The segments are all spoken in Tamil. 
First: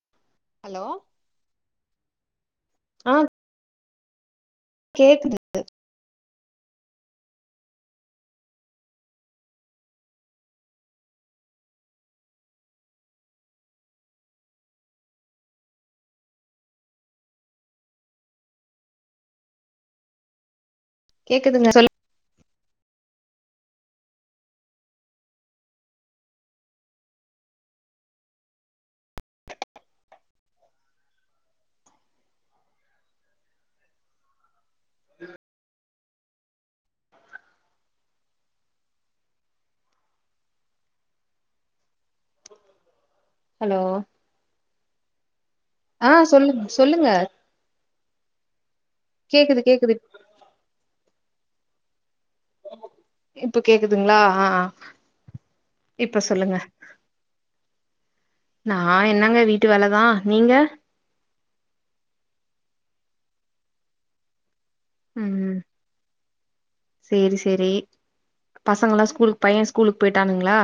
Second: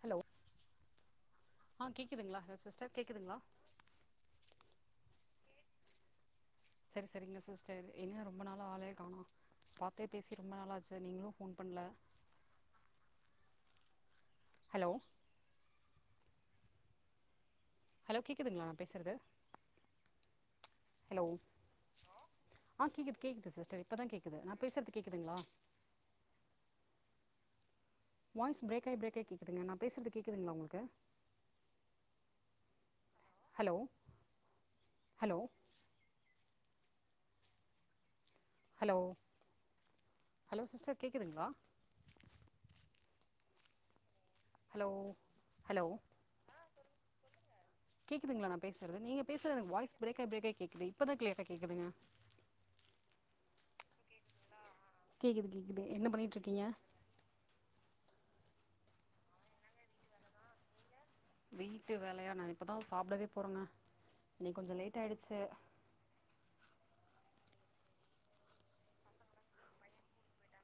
ஹலோ ஹலோ ஆ கேக்குதுங்களா சிஸ்டர் ஆ கேக்குதுங்களா கேக்குது செரி செரிங்க சிஸ்டர் என்ன ரொம்ப நாளா ஆளயே காணோ பாத்தே பேசி ரொம்ப நாளாச்சு நீங்களு ஃபோன் பண்ல ஹலோ ஹலோ கேக்குதுங்களா நா பேசுறது ஹலோ கேக்குதுங்க சொல்லு ஆ கேக்குது கேக்குது சிஸ்டர் இப்பதா கேக்குது நா பேசுறது கேக்குதுங்ளா வாய்ஸ் பிரேக்காகி பிரேக்காகி கேக்குதுங்க நான் பேசறது கேக்குதுங்களா உங்களுக்கு hello hello hello hello sister கேக்குதுங்களா ஹலோ ஹலோ ஹலோ ஆ சொல்லு சொல்லுங்க கேக்குதுங்களா நா பேசறது நீங்க பேசுறது கேக்குது எனக்கு கேக்குது வாய்ஸ் பிரேக்காகி பிரேக்காகி கேக்குது இப்ப தா கிளியரா கேக்குதுங்க இப்ப கேக்குதுங்களா ஆ கேக்குது கேக்குது என்ன இப்ப பண்ணிட்டு சொல்லுங்க இருக்கீங்க நான் என்னங்க வீட்டு வேலைதா நீங்க வீட்டு வேலையா நா இப்பதா சாப்பிடவே போறங்க இன்னைக்கு கொஞ்ச லேட் ஆயிடுச்சு ம்ம்ம்ம் சேரி சேரி பசங்களா ஸ்கூலுக்கு பையன் ஸ்கூலுக்கு போய்ட்டானுங்களா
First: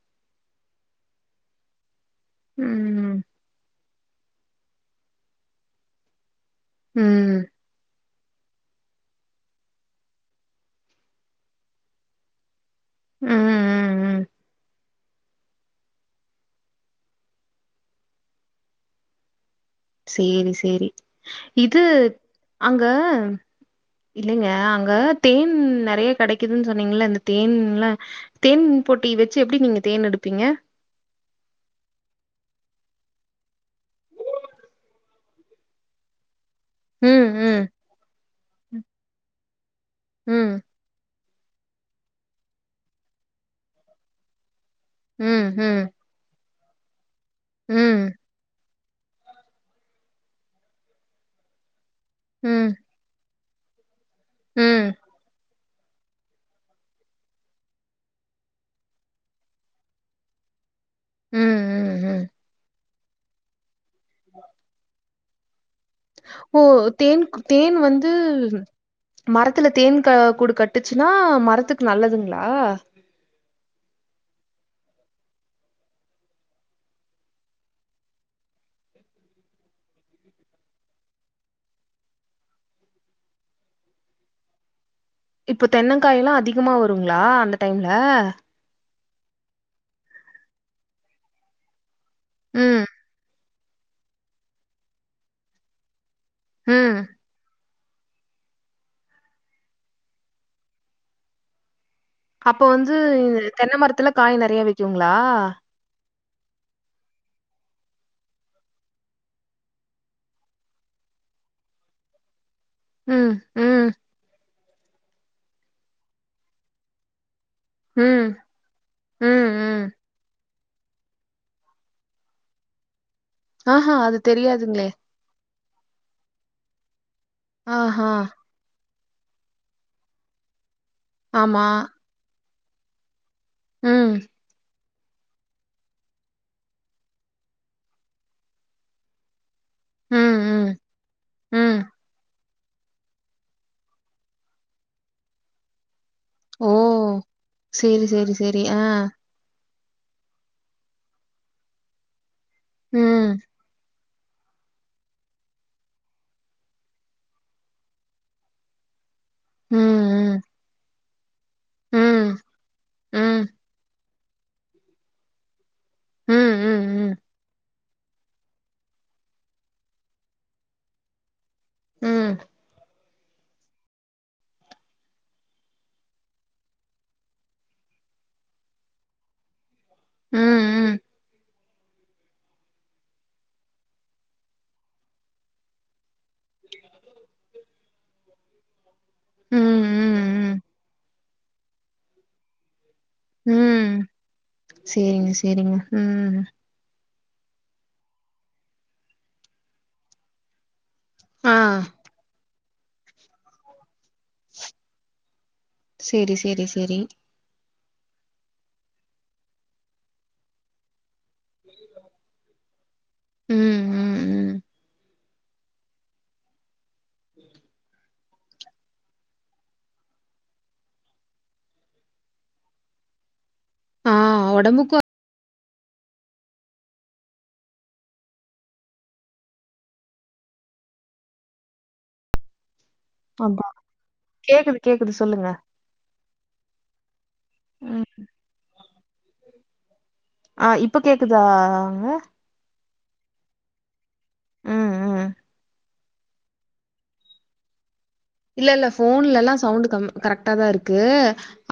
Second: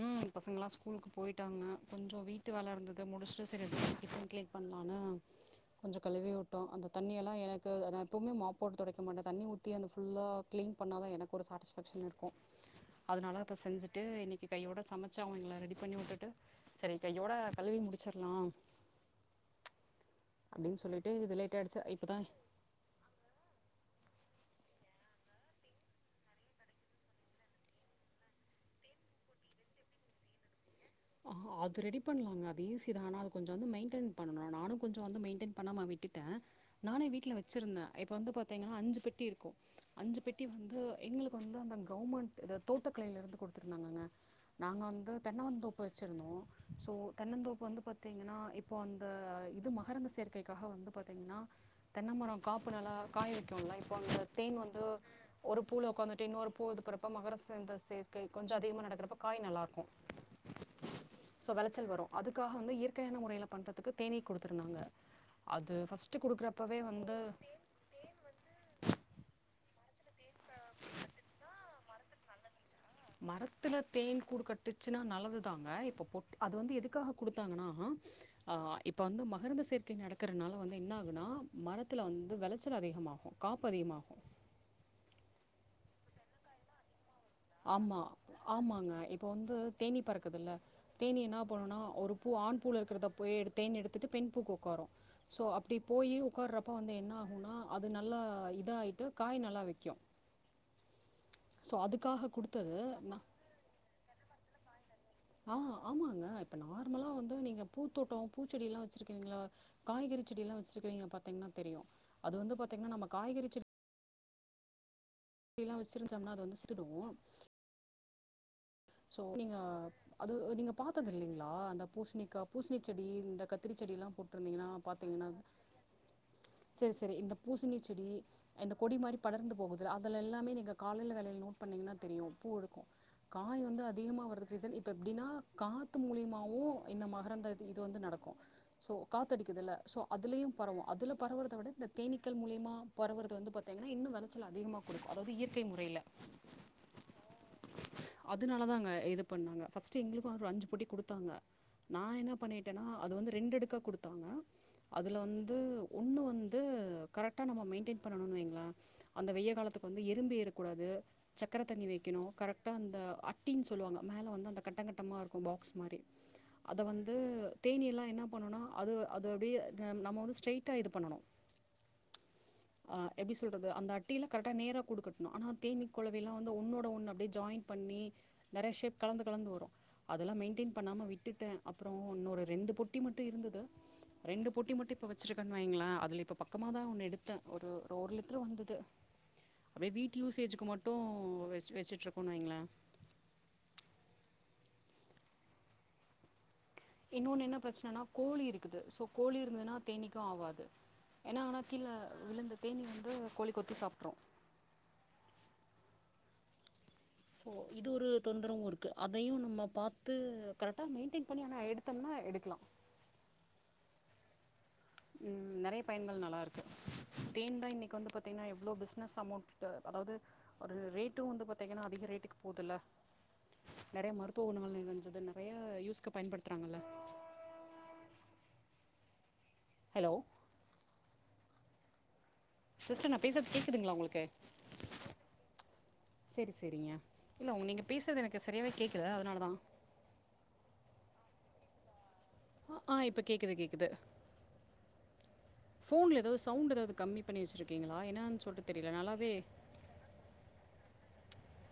ம் பசங்கலா ஸ்கூலுக்கு போயிட்டாங்க கொஞ்சம் வீட்டு வேலை இருந்தது ம் முடிச்சுட்டு சரி கிச்சன் கிளீன் பண்லான்னு கொஞ்ச கழுவிவிட்டோம் அந்த ம் தண்ணியெல்லாம் ம் எனக் அதே நா எப்பவுமே மாப் போட்டு துடைக்கமாட்டேன் தண்ணி ஊத்தி அந்த ஃபுல்லா கிளீன் பண்ணாதான் எனக்கு ஒரு சாட்டிஸ்ஃபேக்க்ஷன் இருக்கும் அதனால அப்ப ம் செஞ்சுட்டு ம் இன்னைக்கு கையோட சமைச்சு அவங்கள ரெடி பண்ணி விட்டுட்டு சரி கையோட கழுவி முடிச்சிறலாம் சேரி சேரி சொல்லிட்டு லேட் ஆயிடுச்சு இது இப்பதா அங்க இல்லங்க அங்க தேன் நிறைய கிடைக்குதுன்னு சொன்னீங்கல இந்த தேன்ல தேன் பொட்டி வெச்சு எப்படி நீங்க தேன் எடுப்பீங்க ஆ அது ரெடி பண்லாங்க அது ஈசிதா ஆனா அது கொஞ்சம் வந்து மெயின்டைன் பண்ணனும் நானும் கொஞ்ச வந்து மெயின்டைன் பண்ணாம விட்டுட்டேன் நானே ம் வீட்ல ம் வெச்சிருந்தேன் இப்ப வந்து பாத்தீங்கன்னா அஞ்சு பெட்டி இருக்கும் அஞ்சு பெட்டி ம் வந்து எங்களுக்கு வந்து அந்த கவர்மெண்ட் இது தோட்டக்கலைல இருந்து கொடுத்திருந்தாங்கக நாங்க வந்து ம், தென்னந்தோப்பு ம், வச்சிருந்தோம் சோ தென்னந்தோப்பு வந்து ம், பாத்தீங்கன்னா இப் இப்ப அந்த இது மகரந்த சேர்க்கைக்காக வந்து பாத்தீங்கன்னா தென்னமரம் காப்பு ம், நல்லா காய வைக்குல இப்போ அந்த ம், தேன் வந்து ம், ஒரு பூல உக்காந்துட்டு இன்னொரு பூ இருக்குறப்ப மகரசந்த சேர்க்கை கொஞ்சம் அதிகமா நடக்கிறப்ப காய் நல்லாருக்கும் சோ விளைச்சல் ம், வரும் ம். அதுக்காக வந்து இயற்கையான முறைல பண்றது தேனீ குடுத்துருந்தாங்க அது ஃபர்ஸ்ட் ஓ தேன் தேன் வந்து மரத்துல தேன் கூடு கட்டுச்சுன்னா மரத்துக்கு நல்லதுங்களா மரத்துல தேன் கூடு கட்டுச்சுன்னா நல்லதுதாங்க இப்ப பொட் அது வந்து எதுக்காக கொடுத்தாங்கன்னா ஆ இப்ப வந்து மகரந்த சேர்க்கை நடக்கிறனால வந்து என்ன ஆகுனா மரத்துல வந்து விளைச்சல் அதிகமாகும் காப்பு அதிகமாகும் இப்ப தென்னங்காயெல்லாம் அதிகமா வருங்களா டைம்ல? ஆமா ஆமாங்க இப்ப வந்து தேனி பறக்குதில்ல தேனி என்ன பண்ணுனா ஒரு பூ ஆண் பூல ம், இருக்கிறத போய் தேன்‌ எடுத்துட்டு பெண் பூ உக்காரும் சோ அப்டி போயி உக்கார்றப்போ ம். வந்து என்ன ஆகும்னா அது நல்லா இதாகிட்டு காய் நல்லா வைக்கும் சோ அதுக்காக அப்ப குடுத்தது வந்து நான் தென்ன மரத்துல காய் நிறைய வைக்குங்களா ஆ ஆமாங்க இப்ப நார்மலா வந்து நீங்க பூத்தோட்டம் பூச்செடியல்லாம் வச்சுருக்கீங்கள காய்கறி செடில்லாம் வச்சிருக்கங்க பாத்தீங்கன்னா தெரியும் அது வந்து பாத்தீங்கன்னா நம்ம ம், காய்கறி செடி ம், அப்படியெல்லாம் வச்சிருந்த்சோம்னா அதை வந்து சுட்டுறும் ம் சோ ம், நீங்க ம். அது நீங்க பாத்தது இல்லீங்களா அந்த பூசணிகா பூசணி செடி இந்த கத்திரி ஆஹா, செடிலா அது போட்டிருந்தீங்கன்னா தெரியாதுங்களே! பாத்தீங்கன்னா செரி செரி இந்த பூசணி ஆஹா, செடி இந்த கொடி மாரி படர்ந்து போகுது அதுல எல்லாமே நீங்க காலையில நோட் ஆமா. பண்ணீங்கன்னா தெரியு பூ இருக்கு காய் வந்து ம், அதிகமா வரதுக்கு ரீசன் இ இப்ப எப்டின்னா காத்து மூலியமாவு இந்த மகரந்த இது வந்து நடக்கு சோ காத்து அடிக்குதல்ல ஸோ ம், அதுலயு ம், பரவும் அதில பரவுறத விட ம். இந்த தேனீக்கள் மூலியிமா பறவுறது வந்து பாத்தீங்கன்னா இன்னு விளைச்சல் அதிகமாக குடுக்கு அதாவது இயற்கை முறைல ஓ செரி செரி சரி ஆ பண்ணாங்க் ஃபஸ்ட் எங்களுக்கு ஒரு அஞ்சு பொடி கொடுத்தாங்க நான் என்ன பண்ணிட்டேனா அது ம். வந்து ரெண்டு அடுக்கா கொடுத் தங்க அதுல வந்து ஒண்ணு வந்து கரெக்டா நம்ம மெயின்டென் பண்ணணுனு வைங்களே அந்த வெய்ய ம் காலத்துக்கு வந்து எறும்பு ம் ஏறக்கூடாது சக்கரை தண்ணி வைக்கணு ம் கரெக்டாக அந்த ம் அட்டின்னு சொல்லு வாங்க மேல வந்து அந்த கட்டங்கட்டமா இருக்கு பாக்ஸ் மாரி ம் அத வந்து ம் தேனியெல்லா என்ன பண்ணுனா அது அது அப்டியே நம்ம வந்து ஸ்ட்ரரைட்டா இது பண்ணணு ம் ஆ எப்டி சொல்றது அந்த அட்டியில கரெக்டாக நேரா கூடுக்கட்டணு ஆனா தேனி கொழவிலா வந்து ஒன்னோட ஒன்னு அப்டியே ஜாயின் பண்ணி நெறையா ஷேப் கலந்து கலந்து வரு அதெல்லா ம் மெயின்டெயின் பண்ணாம விட்டுடே அப்புறோ இன்னோரு ரெண்டு பொட்டி மட்டு இருந்தது ரெண்டு பொட்டி மட்டு இப்ப வச்சிருக்கன்னு வைங்களா அதுல இப்ப பக்கமாதா ஒன்னு எடுத்தே ஒரு ஒரு ஒரு லிட்டரு வந்தது ம் வே வீட் ம் யூசேஜ்கு மட்டு வெ வெச்சுட்டு இருக்கோன்னு வைங்களே ம் சேரிங்க சரிங்க ம் இன்னொன்னு என்ன பிரச்சனனா கோழி இருக்குது சோ கோழி இருந்ததுன்னா தேனீக்கு ஆகாது ஏன்னா ஆ ஆனா கீழே விழுந்து தேனீ வந்து கோழி கொத்தி சாப்ட்ரு செரி செரி செரி ஸோ இது ஒரு தொந்தரவு இருக்கு அதையு நம்ம பாத்து கரெக்டா மெயின்டென் பண்ணி ஆன எடுத்தம்னா எடுக்கலா ம் ம் ம் ம் நெறைய பயன்கள் நல்லாருக்கு தேன்தா இன்னைக்கி வந்து பாத்தீங்கன்னா எவ்வளவு பிசினஸ் அமௌண்ட் அதாவது ஒரு ரேட்டு வந்து பாத்தீங்கன்னா அதிக ரேட்டுக்கு போதுல்ல நெறைய ஆ மருத்துவ குணங்கள் ஒடம்புக்கு நிகஞ்சது நெறைய யூஸ்க்கு பயன்படுத்துறாங்கல ஹலோ சிஸ்டர் நா பேசறது அதான். கேக்குதுங்களா உங்களுக்கு கேக்குது, கேக்குது சொல்லுங்க. செரி செரிங்க இல்ல உங்க நீங்க ம். பேசுறது எனக்கு சரியாவே கேட்கல அதனால தா ஆ இப்ப கேக்குதாங்க ஆ இப்ப கேக்குது கேக்குது ம் ம் ஃபோன்ல ஏதோ சவுண்ட் எதாவது கம்மி பண்ணி வச்ருக்கீங்களா ஏன்னா இல்ல இல்ல ஃபோன்ல ல்லாம் சௌண்ட் கம் கரெக்டா தா இருக்கு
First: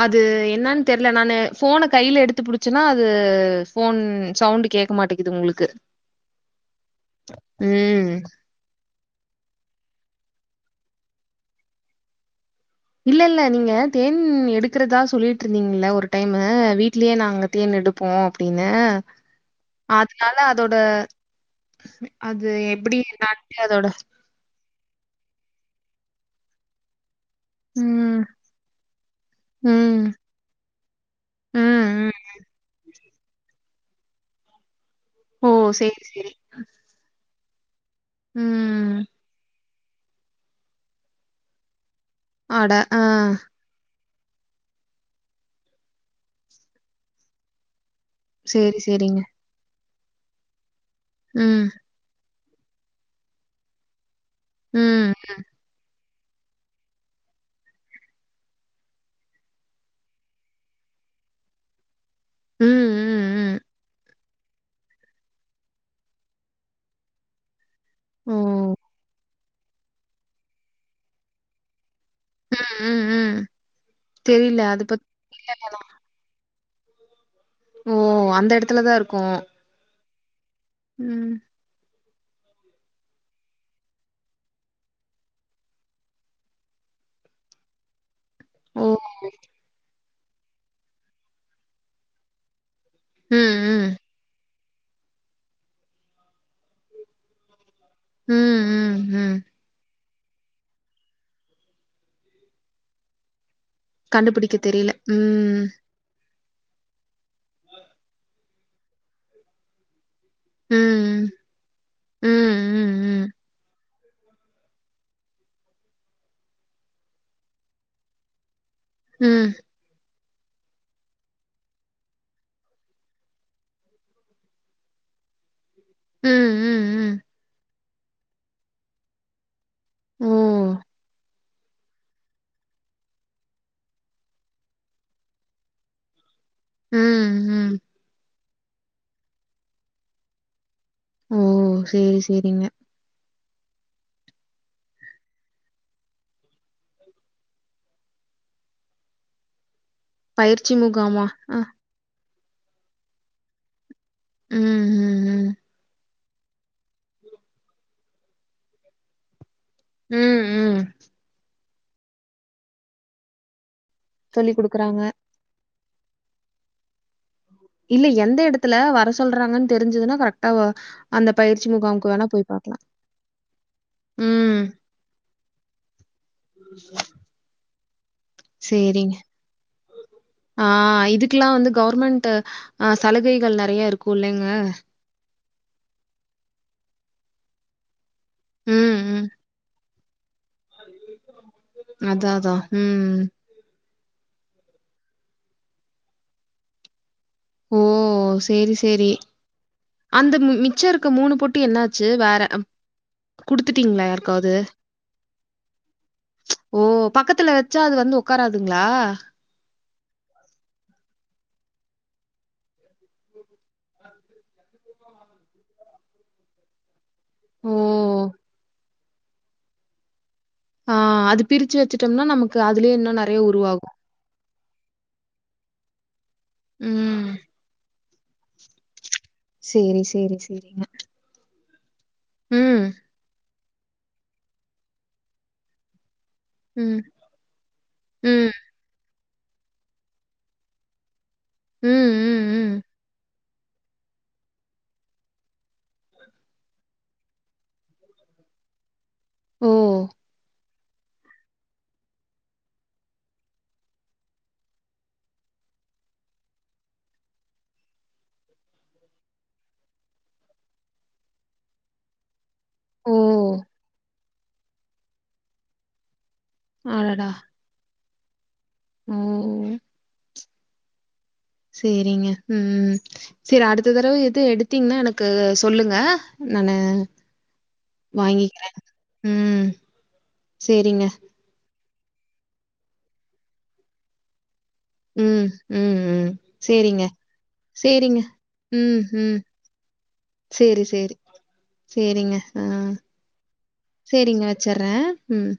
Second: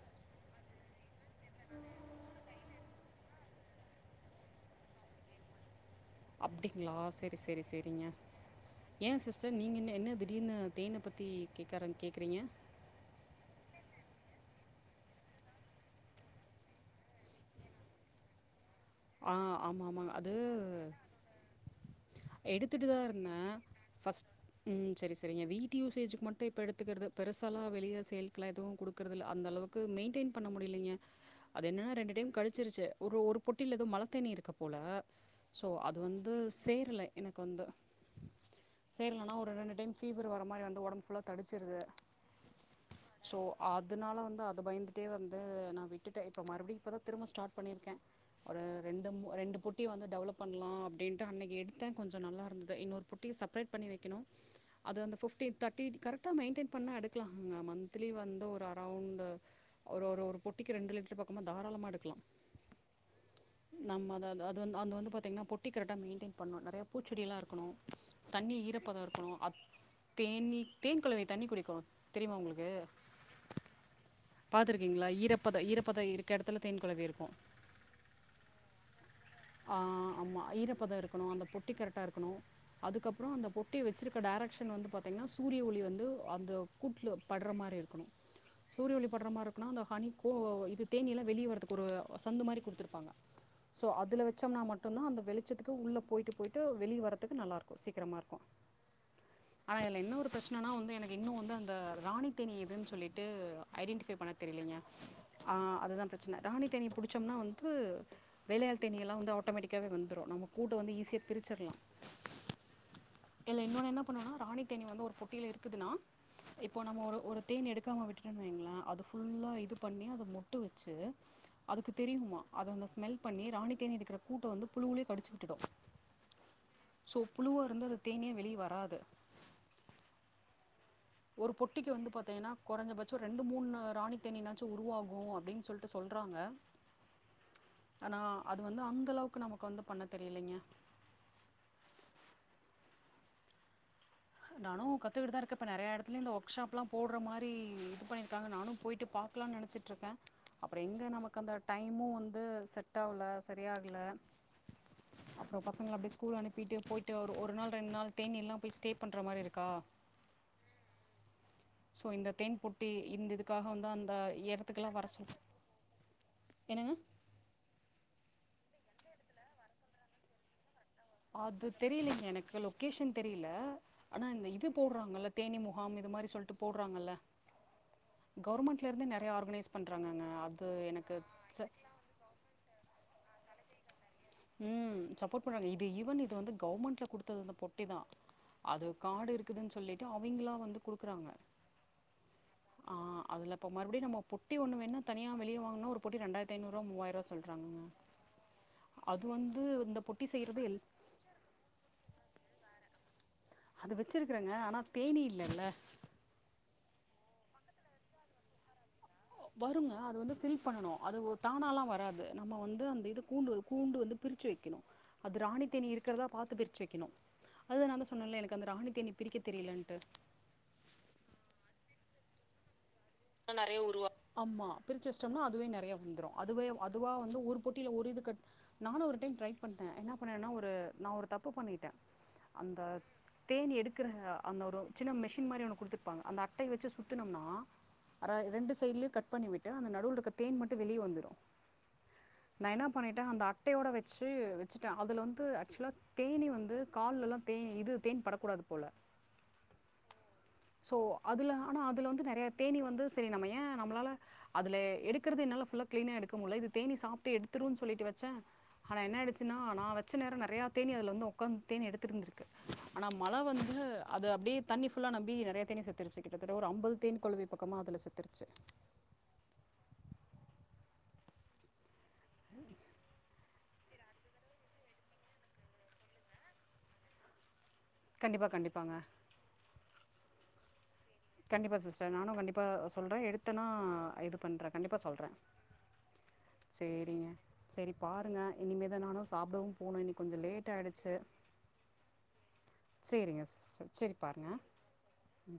அது என்னன்னு தெர் ல நானு போனை கையில எடுத்து புடி ச்சுன்னா அது ஃபோன் சவுண்ட் கேக்க மாட்டேங்குது உங்குளுக்கு அப்டிங்களா செர்ரி செர்ரி செரிங்க ஏ சிஸ்டர் நீங்கன்ன என்ன திடீர்னு தேனை பத்தி கேக்க ஆரம்பிக் கேக்குறீங்க இல்ல இல்ல நீங்க தேன் எடுக்கறதா சொல்லிட்டு இருந்தீங்கல்ல ஒரு டைம்மு வீட்லயே நாங்க தேன் எடுப் போ அப்டின்னு ஆ ஆமா ஆமாங் அது அது எப்படி எடுத்திட்டுதா இருந்தே என்னான்ட்டு அதோட ஃபர்ஸ் ம் செரி செரி என் வீ்ட்டு யூசேஜுக்கு மட்டும் இப்ப எடுத்துக்குர்றது பெருசாலா வெளிய ம் சேல்க்குல எதுவு குடுக்கறது இல்ல அந்தளவுக்கு ம் மெயின்டைன் பண்ண முடியலைங்க அது ம் என்னன்ன ம். ரெண்டு டைம் கழிச்சிருச்சு ஒரு ஒரு பொட்டில எதோ மலத்தேனி இருக்கு போல ஓ சோ அது சரி வந்து சரி சேர்ல எனக்கு வந்து ம் சேரலன்னா ஒரு ரெண்டு டைம் ஃபீவர் வர மாதிரி வந்து உடம்பு ஃபுல்லா தடிச்சிருது அட ஆ அதுனால வந்து அத பயந்துட்டே வந்து நா விட்டுட்டே இப்ப மறுபடியும் இப்ப தான் திரும்ப ஸ்டார்ட் பண்ணியிருக்கே ஒரு சரி ரெண்டு சரிங்க மூ ரெண்டு பொட்டிய வந்து டெவலப் பண்லா அப்படின்ட்டு அன்னைக்கு ம் எடுத்தே கொஞ்சோ நல்லா இருந்தது இன்னொரு பொட்டிய செப்ரேட் பண்ணி வெக்கணு அது ம் அந்த ஃபிப்டி தர்ட்டித் கரெக்ட் டா மெயின்டெய்ன் பண்ணா எடுக்கலாம்ங்க மந்த்லி வந்து ஒரு அரௌண்ட் ஒரு ஒரு ஒரு பொட்டிக்கு ரெண்டு லிட்டர் பக்கமா தாராளமா எடுக்கலா ம் ம் ம் நம்ம அதது அ அந்து வந்து பாத்தீங்ன்னா பொட்டி கரெக்ட்டா மெயின்டைன் பண்ணணு நெறயா பூச்செடி எல்லா இருக்கணு ஓ தண்ணி ஈரப்பதம் இருக்கணு அப் தேனீ தேன் கொளவி தண்ணி குடிக்கு தெரியுமா உங்களுக்கு ம் ம் ம் தெரியல அது பத்தி பாத்துருக்கீங்களா ஈரப் பத ஈரப்பதம் இருக்க எடத்துல தேன் குளவி இருக்கு ஓ அந்த எடத்துல தா இருக்கு ஆ ஆமா ஈரப்பத இருக்கணு அந்த பொட்டி கரெக்டா இருக்கணு அதுகப்புறோ அந்த பொட்டி வச்சிருக்க டைரக்க்ஷன் வந்து பாத்தீங்கன்னா சூரிய ஒளி வந்து அந்த கூட்ல படுற மாரி இருக்கணு ஓ சூரிய ஒளி படுற மாரி இருக்குனா அந்த ஹனிக்கு இது தேனியில வெளிய வரதுக்கு ஒரு சந்து மாரி குடுத் ப்பாங்க ம் சோ ம் அதுல வச்சோம்னா மட்டும் தான் அந்த வெளிச்சத்துக்கு உள்ள போயிட்டு போயிட்டு என்று வெளிய வர்றதுக்கு நல்லா இருக் கு சீக்கிரமா இருக்கு ம் ம் ம் ஆனா இதுல என்ன ஒரு பிரச்சனனா வந்து எனக்கு இன்னு வந்து அந்த ராணித்தேனீ எதுன்னு சொல்லிட்டு ஐடென்டிஃபை பண்ண கண்டுபிடிக்க தெரியலீங்க தெரியல ஆ ம் அதுதா ப்ர ச்சன ராணி தேனீ புடிச்சம்னா வந்து வேலயாள் தேனீல்லா வந்து ஆட்டோமேட்டிக் க்கவே வந்துரு நம்ம கூட்ட வந்து ம் ஈஸியா பிரிச்சரலா ம், ம், இல்ல இன்னொன்னு என்ன பண்ணனு ராணி தேனீ வந்து ஒரு பொட்டில இருக்குதுனா இப்போ நம்ம ஒரு ஒரு தேன் எடுக்காம விட்டுடேன் வைங்களே அது ஃபுல்லா ம், இது பண்ணி அத முட்ட வச்சு அதுக்கு தெரியுமா அத அந்த ஸ்மல் பண்ணி ராணி தேனீ இருக்ற கூட்ட வந்து புழுவுலே கடிச்சு விட்டுடு ம், ம், சோ ம். புழுவா இருந்தது தேனியே வெளிய வராது ம் ஒரு பொட்டிக்கு வந்து பாத்தீங்கன்னா கொறஞ்சபட்ச ரெண்டு மூணு ராணி தேனீனாச்சு உருவாகு அப்டின்னு சொல்லிட்டு சொல்றாங்க ம், ம். ஆனா அது வந்து அந்த அளவுக்கு நமக்கு வந்து பண்ண தெரியலேங்கே ஓ சேரி சேரிங்க நானு கத்துகிட்டுதா இருக்கே இப்ப நெறய எடத்துலயு இந்த ஒர்க் ஷாப்லா போடுற மாரி இது பண்ணிருக்காங்க நானும் போய்ட்டு பா க்கலான் நெனச்சிட்டு இருக்கே பயிற்சி அப்ற எங்க முகாமா? நமக்கு அந்த அ, டைம் மூ வந்து செட் ஆகல சரியாகல ம், ம், ம். அப்றோ பசங்கள அப்டியே ஸ் கூல் அனுப்பிட்டு போயிட்டு ஒரு நாள் ரெண்டு நாள் தேனி எல்லாம் ஸ்டே பண்ற மாரி இருக்கா ம் ம் சோ இந்த தேன் பொட்டி இந்த இதுக்காக வந்து அந்த சொல்லிக் எடத்துக்குல்லா குடுக்குறாங்க. வர சொல் என்னங்க இல்ல எந்த எடத்துல வர சொல்றாங்கன்னு தெரிஞ்சதுன்னா கரெக்டா வ அந்த அது பயிற்சி முகாமுக்கு தெரியலேங்க வேணா போய் எனக்கு பார்க்கலாம். லொக்கேஷன் தெரியல ஆனா இந்த ம். இது போடுறாங்கல்ல தேனி முகாம் இது மாரி சொல்லிட்டு போடுறாங்கல்ல கவர்மெண்ட்லேருந்தே சரிங்க. நெறைய ஆர்கனைஸ் பண்ணுறாங்கங்க அது எனக்கு இதுக்கெல்லாம் ச வந்து கவர்மெண்ட்டு ஆ சலுகைகள் நெறைய இருக்குல்லங்க ம் சப்போர்ட் பண்றாங்க இது ஈவன் இது வந்து கவர்ன்மெண்ட்ல குடுத்தது பொட்டி தா அது ம், ம். காடு இருக்குதுன் சொல்லி ட்டு அவிங்களா வந்து குடுக்குறாங்க அதான், அதான். ஆ ம். அதுல இப்ப மறுபடியு நம்ம பொ ட்டி ஒன்னு வேன்னா தனியா வெளிய வாங்குனா ஒரு பொட்டி ரெண்டாயரத்தைநூரூவா மூவாயரூவா சொல் ஓ சேரி சேரி வந்து இந்த பொட்டி அந்த செய்யறது எல் மிச்சம் இருக்க மூனு பொட் டி என்னாச்சு வேற அது குடுத்துட்டீங்களா யாருக்காவது? வச்சிருக்கறேங்க ஆனா தேனி இல்லல்ல ஓ பக்கத்துல வச்சா அது வந்து உக்காராதுங்களா வருங்க அது வந்து ஃபில் பண்ணணு அது தானாலா வராது நம்ம வந்து அந்த இது கூண்டு கூண்டு வந்து பிரிச்சு வைக்கணு அது ராணித்தேனி இருக்கிறதா பாத்து பிரிச்சு வைக்கணு ஓ! அதுதா நான்தா சொன்னேன்ல எனக்கு அந்த ராணித்தேனீ பிரிக்க தெரியலன்ட்டு ஆ அது பிரிச்சு வச்சுட்டம்னா நமக்கு அதுலயே இன்னு ந நறைய உருவ ஆமா பிரிச்சு வஷ்டோம்னா அதுவே நறையா வந்துரு அதுவே அதுவா ம். வந்து ஒரு பொட்டியில ஒரு இது கட் நானு ஒரு டைம் ட்ரை பண்ணிட்டே சரி, என்னா சரி, பண்ணேன்னா ஒரு சரிங்க. நா ஒரு தப்பு பண்ணிட்டே அந்த ம். தேனி எடுக்கிற அந்த ஒரு சின்ன மெஷின் மாரி ஒன்னு குடுத்துருப்பாங்க அந்த அட்டய வச்சு ம். சுத்துனம்ன்னா அதா ம். ரெண்டு சைட்லயு கட் பண்ணி விட்டு அந்த நடுவுல இருக்க தேன் மட்டு வெளிய வந்துரு ம். ம். நா ம். என்ன பண்ணிட்டே அந்த அட்டையோட வச்சு வச்சுட்டே அதுல வந்து ஆக்சுவலா தேனி வந்து கால்ல எல்லா தே இது தேன் படக்கூடாது போல ஓ! சோ அதுல ஆனா அதுல வந்து நெறய தேனி வந்து சரி நம்ம ஏ நம்மளால அதுல எடுக்கறது என்னால ஃபுல்லா கிளீனா எடுக்க முல்ல இது தேனீ சாப்ட்டு எடுத்துரும்ன்னு சொல்லிட்டு வச்சே ஆனா என்ன ஆயிடுச்சுன்னா நா வச்ச நேர நறயா தேனி அதுல வந்து ஒக்காந்து தேனு எடுத்துருந்திருக் ஆனா ஓ! மழ வந்து அது அப்டியே தண்ணி புல்லா நெம்பி நெறைய தேனீ செத்துருச்சு கிட்டத்தட்ட ஒரு அம்பது தேன் கொழவி பக்கமா அதுல செத்துருச்சு ம் சேரிங்க ம் சேரி அடுத்த தரவ எது எடுத்தீங்கன்னா எனக்கு சொல்லுங்க நானு கண்டிப்பாக வாங்கிக்கிறே கண்டிப்பாங்க ம் சேரிங்க கண்டிப்பா சிஸ்டர் நானு கண்டிப்பா சொல்றே எடுத்தனா இது பண்றே கண்டிப்பா சொல்றே ம். ம் ம் சரிங்க, சேரிங்க சரி சரிங்க. பாருங்க இனிமே தா ம். நானு ம். சாப்டவு போனு இன்னிக்கு கொஞ்ச லேட் சரி, சரி. ஆயிடுச்சு சேரிங்க. ஆ. சேரிங்க சிஸ்டர் சரி சேரிங்க பாருங்க வச்சர்றேன். ம்.